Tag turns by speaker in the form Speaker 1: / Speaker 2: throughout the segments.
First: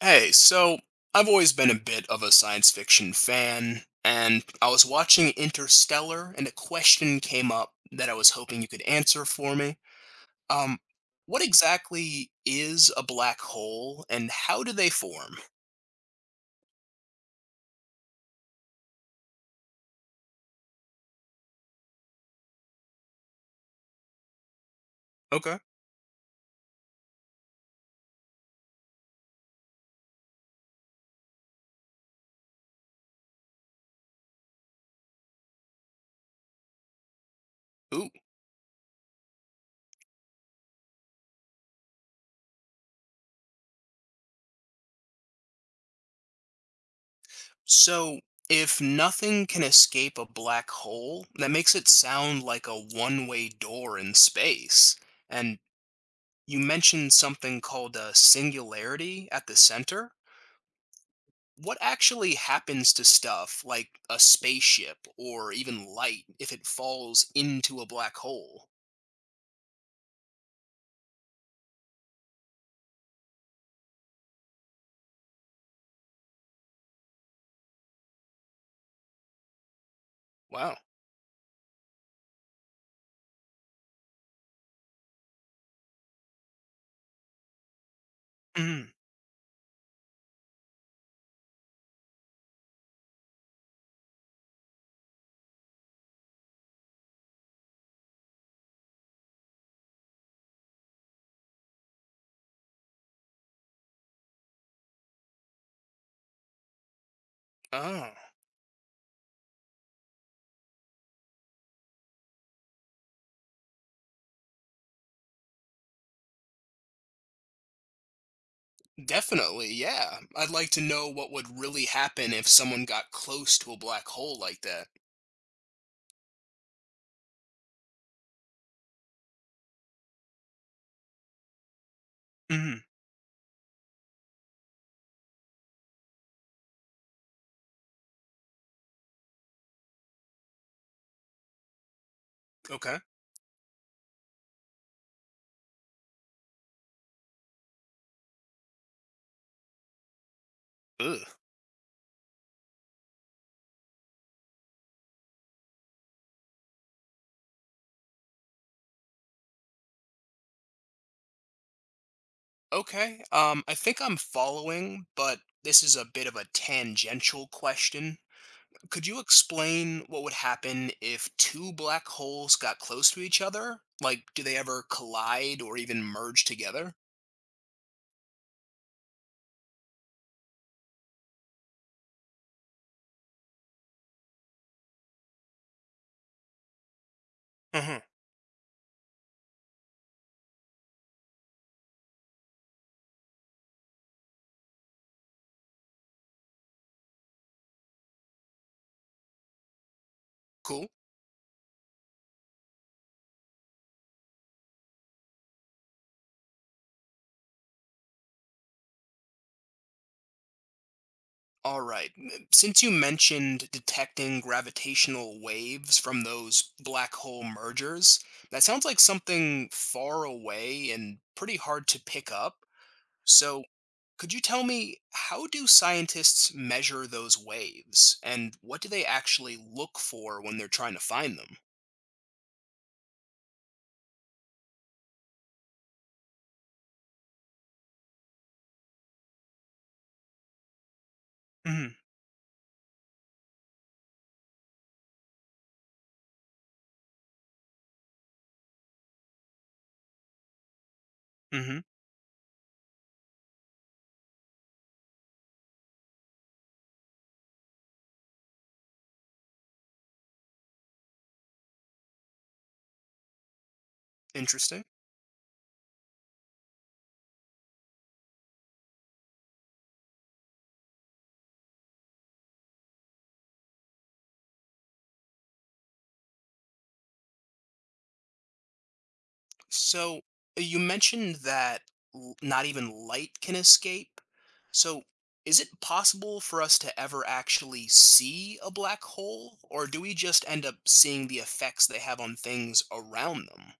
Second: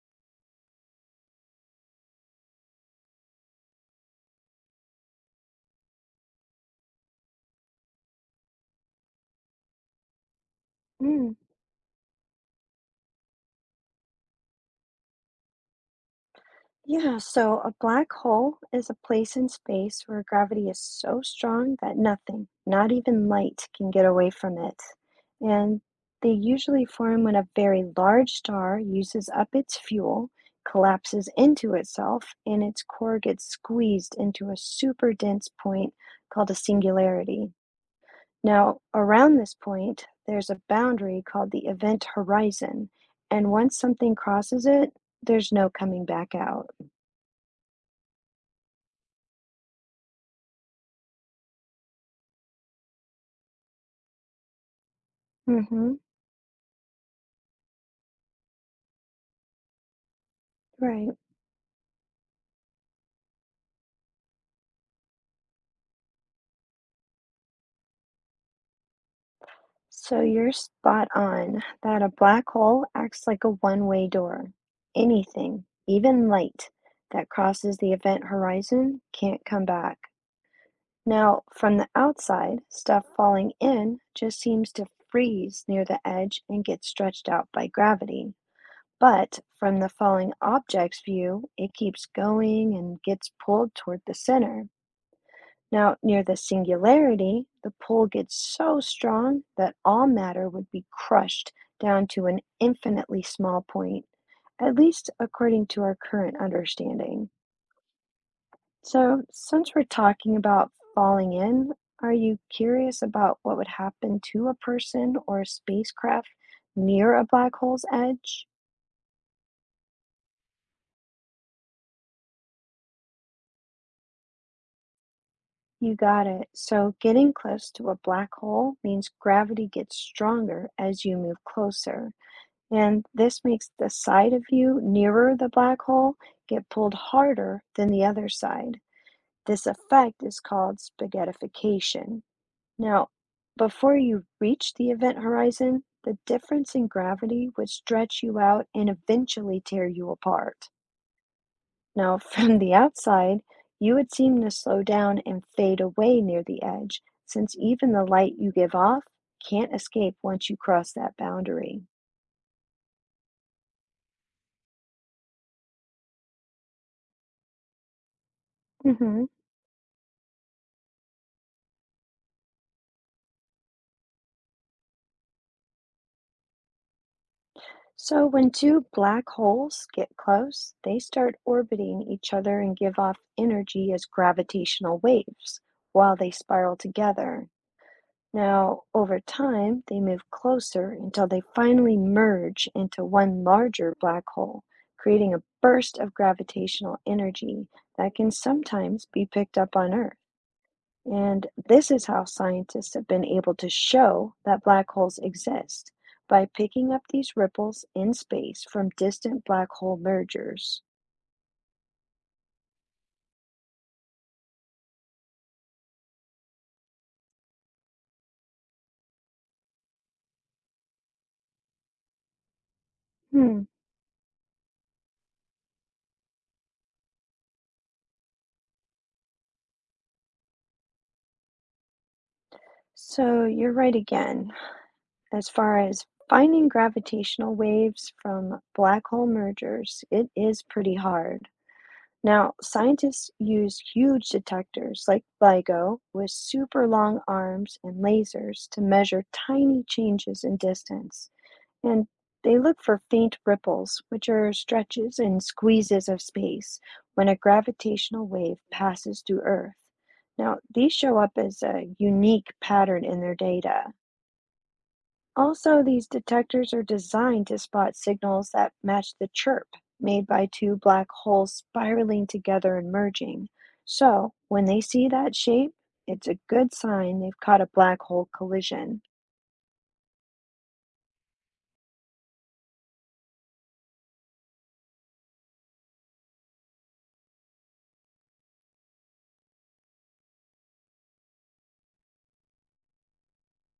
Speaker 1: Hey, so I've always been a bit of a science fiction fan, and I was watching Interstellar, and a question came up that I was hoping you could answer for me. Um,
Speaker 2: Mm,
Speaker 1: what exactly is a black hole, and how do they form?
Speaker 2: yeah, so a black hole is a place in space where gravity is so strong that nothing, not even light, can get away from it.
Speaker 1: Okay.
Speaker 2: And they usually form when a very large star uses up its fuel, collapses into itself, and its core gets squeezed into a super dense point called a singularity.
Speaker 1: Ooh.
Speaker 2: Now, around this point, there's a boundary called the event horizon, and once something crosses it, there's no coming back out.
Speaker 1: So, if nothing can escape a black hole, that makes it sound like a one-way door in space. And
Speaker 2: Mhm,
Speaker 1: you mentioned something called a singularity at the center.
Speaker 2: right.
Speaker 1: What actually happens to stuff like a spaceship or even light if it falls into a black hole?
Speaker 2: So you're spot on that a black hole acts like a one-way door. Anything, even light, that crosses the event horizon can't come back.
Speaker 1: Wow.
Speaker 2: Now, from the outside, stuff falling in just seems to freeze near the edge and get stretched out by gravity.
Speaker 1: Mm.
Speaker 2: But from the falling object's view, it keeps going and gets pulled toward the center. Now, near the singularity, the pull gets so strong that all matter would be crushed down to an infinitely small point, at least according to our current understanding.
Speaker 1: Oh,
Speaker 2: So, since we're talking about falling in, are you curious about what would happen to a person or a spacecraft near a black hole's edge?
Speaker 1: definitely. Yeah. I'd like to know what would really happen if someone got close to a black hole like that.
Speaker 2: You got it. So, getting close to a black hole means gravity gets stronger as you move closer,
Speaker 1: Mm.
Speaker 2: and this makes the side of you nearer the black hole get pulled harder than the other side. This effect is called spaghettification.
Speaker 1: Okay.
Speaker 2: Now, before you reach the event horizon, the difference in gravity would stretch you out and eventually tear you apart.
Speaker 1: Ugh.
Speaker 2: Now, from the outside, you would seem to slow down and fade away near the edge, since even the light you give off can't escape once you cross that boundary.
Speaker 1: Okay. I think I'm following, but this is a bit of a tangential question. Could you
Speaker 2: Mhm.
Speaker 1: explain what would happen if two black holes got close to each other? Like, do they ever collide or even merge together?
Speaker 2: So when two black holes get close, they start orbiting each other and give off energy as gravitational waves while they spiral together.
Speaker 1: Hmm.
Speaker 2: Now, over time, they move closer until they finally merge into one larger black hole, creating a burst of gravitational energy that can sometimes be picked up on Earth.
Speaker 1: Cool.
Speaker 2: And this is how scientists have been able to show that black holes exist by picking up these ripples in space from distant black hole mergers.
Speaker 1: All right. Since you mentioned detecting gravitational waves from those black hole mergers, that sounds like something far away and pretty hard to pick up. So,
Speaker 2: Hmm,
Speaker 1: could you tell me how do scientists measure those waves and what do they actually look for when they're trying to find them?
Speaker 2: so you're right again. As far as finding gravitational waves from black hole mergers, it is pretty hard.
Speaker 1: Hmm.
Speaker 2: Now, scientists use huge detectors like LIGO with super long arms and lasers to measure tiny changes in distance.
Speaker 1: Hmm.
Speaker 2: And they look for faint ripples, which are stretches and squeezes of space when a gravitational wave passes through Earth. Now, these show up as a unique pattern in their data.
Speaker 1: Interesting.
Speaker 2: Also, these detectors are designed to spot signals that match the chirp made by two black holes spiraling together and merging. So, when they see that shape, it's a good sign they've caught a black hole collision.
Speaker 1: So you mentioned that not even light can escape. So is it possible for us to ever actually see a black hole, or do we just end up seeing the effects they have on things around them?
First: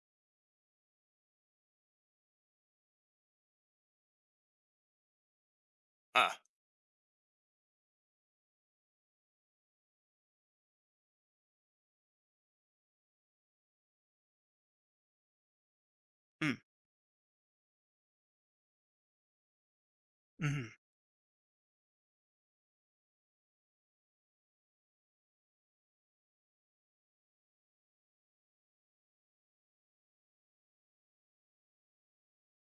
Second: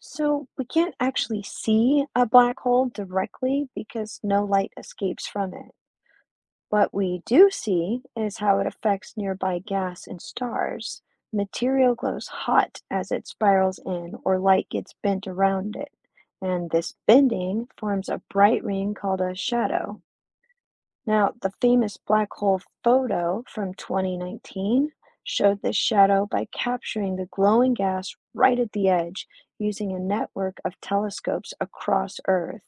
Speaker 2: So we can't actually see a black hole directly because no light escapes from it.
Speaker 1: Ah,
Speaker 2: What we do see is how it affects nearby gas and stars. Material glows hot as it spirals in or light gets bent around it.
Speaker 1: hmm,
Speaker 2: And this bending forms a bright ring called a shadow.
Speaker 1: hmm.
Speaker 2: Now, the famous black hole photo from 2019 showed this shadow by capturing the glowing gas right at the edge using a network of telescopes across Earth.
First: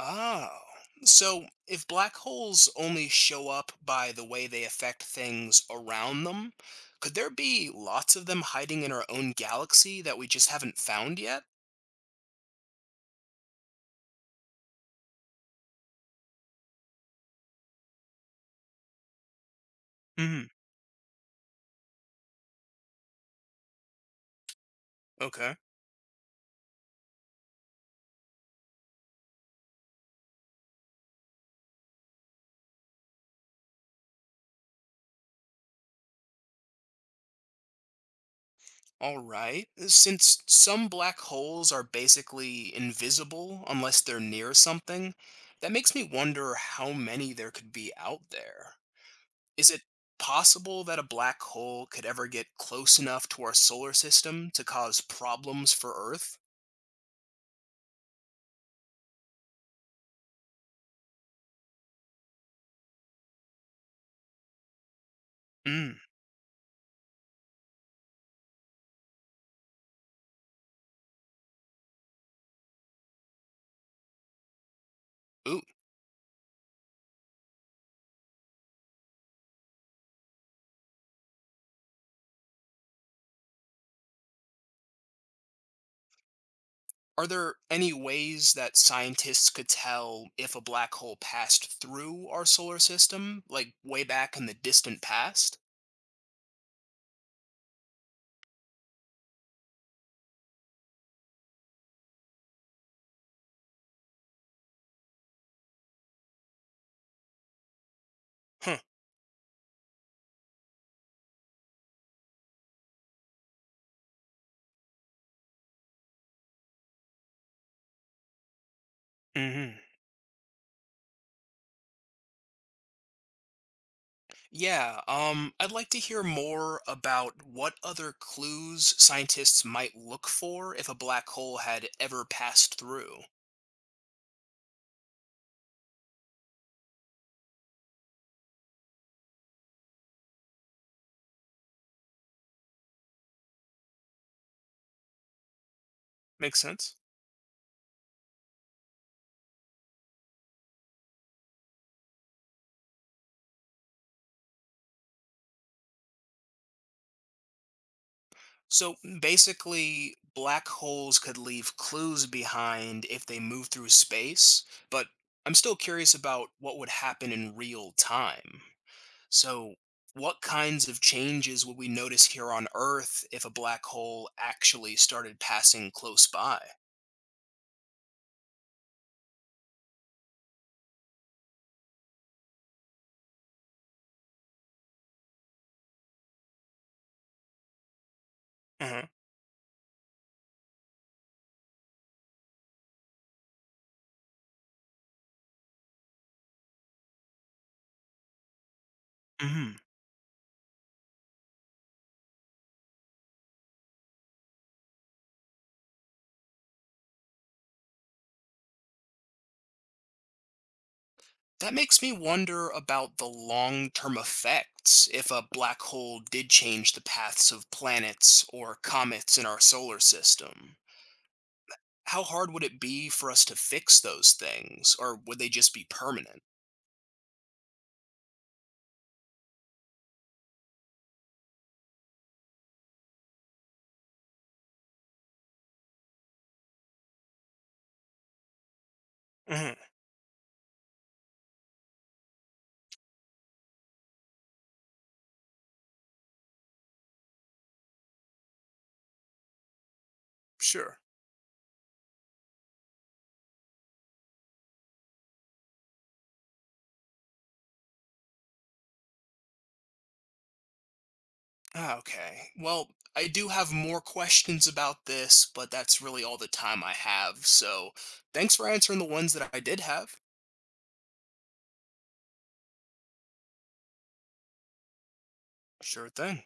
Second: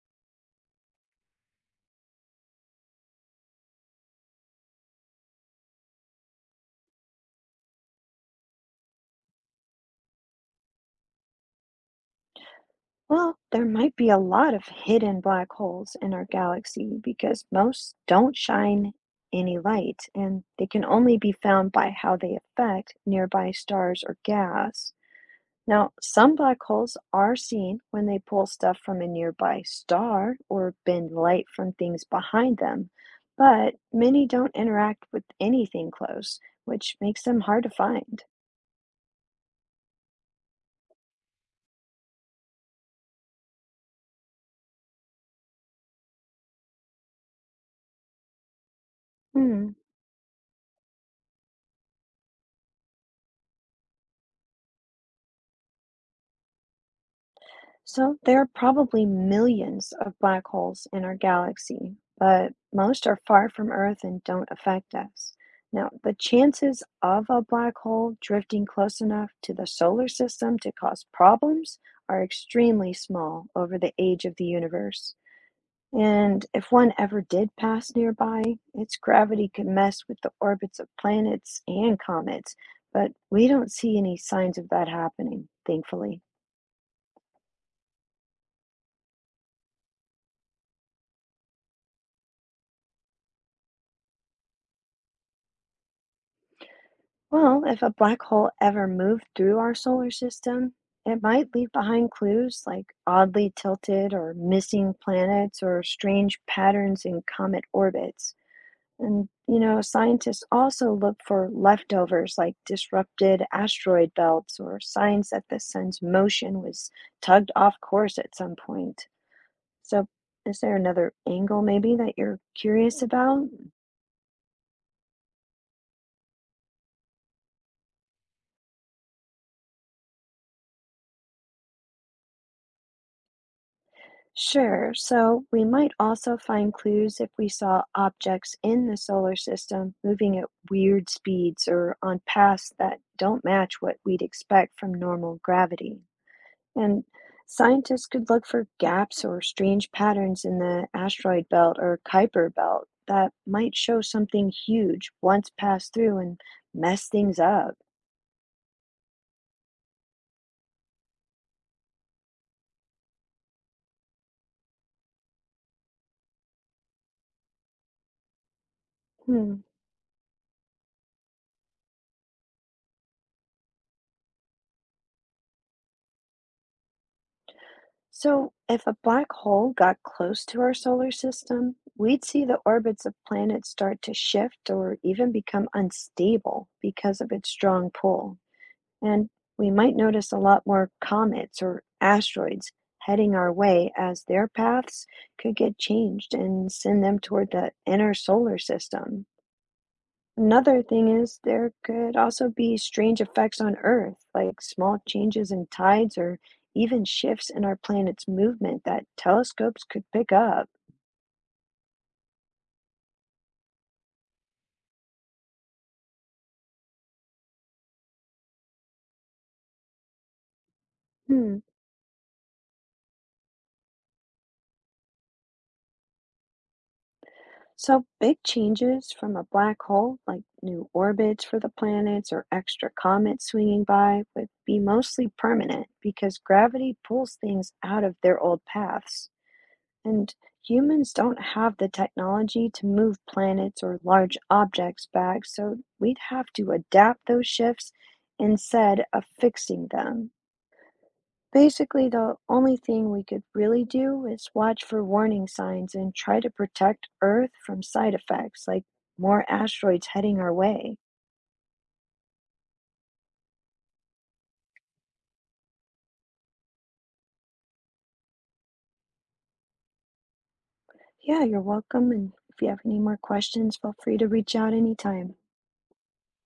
Speaker 1: Oh, so if black holes only show up by the way they affect things around them, could there be lots of them hiding in our own galaxy that we just haven't found yet?
Speaker 2: Well, there might be a lot of hidden black holes in our galaxy because most don't shine any light
Speaker 1: Hmm.
Speaker 2: and they can only be found by how they affect nearby stars or gas.
Speaker 1: Okay.
Speaker 2: Now, some black holes are seen when they pull stuff from a nearby star or bend light from things behind them, but many don't interact with anything close, which makes them hard to find.
Speaker 1: All right. Since some black holes are basically invisible unless they're near something, that makes me wonder how many there could be out there.
Speaker 2: Hmm.
Speaker 1: Is it possible that a black hole could ever get close enough to our solar system to cause problems for Earth?
Speaker 2: So there are probably millions of black holes in our galaxy, but most are far from Earth and don't affect us. Now,
Speaker 1: Mm.
Speaker 2: the chances of a black hole drifting close enough to the solar system to cause problems are extremely small over the age of the universe.
Speaker 1: Ooh.
Speaker 2: And if one ever did pass nearby, its gravity could mess with the orbits of planets and comets, but we don't see any signs of that happening, thankfully.
Speaker 1: Are there any ways that scientists could tell if a black hole passed through our solar system, like way back in the distant past?
Speaker 2: Well, if a black hole ever moved through our solar system, it might leave behind clues like oddly tilted or missing planets or strange patterns in comet orbits.
Speaker 1: Huh.
Speaker 2: And, you know, scientists also look for leftovers like disrupted asteroid belts or signs that the sun's motion was tugged off course at some point.
Speaker 1: Hmm.
Speaker 2: So, is there another angle maybe that you're curious about?
Speaker 1: Yeah, I'd like to hear more about what other clues scientists might look for if a black hole had ever passed through.
Speaker 2: Sure, so we might also find clues if we saw objects in the solar system moving at weird speeds or on paths that don't match what we'd expect from normal gravity.
Speaker 1: Makes sense.
Speaker 2: And scientists could look for gaps or strange patterns in the asteroid belt or Kuiper belt that might show something huge once passed through and mess things up.
Speaker 1: So basically, black holes could leave clues behind if they move through space, but I'm still curious about what would happen in real time.
Speaker 2: Hmm.
Speaker 1: So, what kinds of changes would we notice here on Earth if a black hole actually started passing close by?
Speaker 2: So, if a black hole got close to our solar system, we'd see the orbits of planets start to shift or even become unstable because of its strong pull.
Speaker 1: Uh-huh.
Speaker 2: And we might notice a lot more comets or asteroids heading our way as their paths could get changed and send them toward the inner solar system.
Speaker 1: Mhm.
Speaker 2: Another thing is there could also be strange effects on Earth, like small changes in tides or even shifts in our planet's movement that telescopes could pick up.
Speaker 1: That makes me wonder about the long term effects if a black hole did change the paths of planets or comets in our solar system.
Speaker 2: Hmm.
Speaker 1: How hard would it be for us to fix those things, or would they just be permanent?
Speaker 2: So, big changes from a black hole, like new orbits for the planets or extra comets swinging by, would be mostly permanent because gravity pulls things out of their old paths.
Speaker 1: Hmm.
Speaker 2: And humans don't have the technology to move planets or large objects back, so we'd have to adapt those shifts instead of fixing them.
Speaker 1: Sure.
Speaker 2: Basically, the only thing we could really do is watch for warning signs and try to protect Earth from side effects like more asteroids heading our way.
Speaker 1: Ah, okay, well, I do have more questions about this, but that's really all the time I have, so thanks for answering the ones that I did have.
Speaker 2: Yeah, you're welcome. And if you have any more questions, feel free to reach out anytime.
Speaker 1: Sure thing.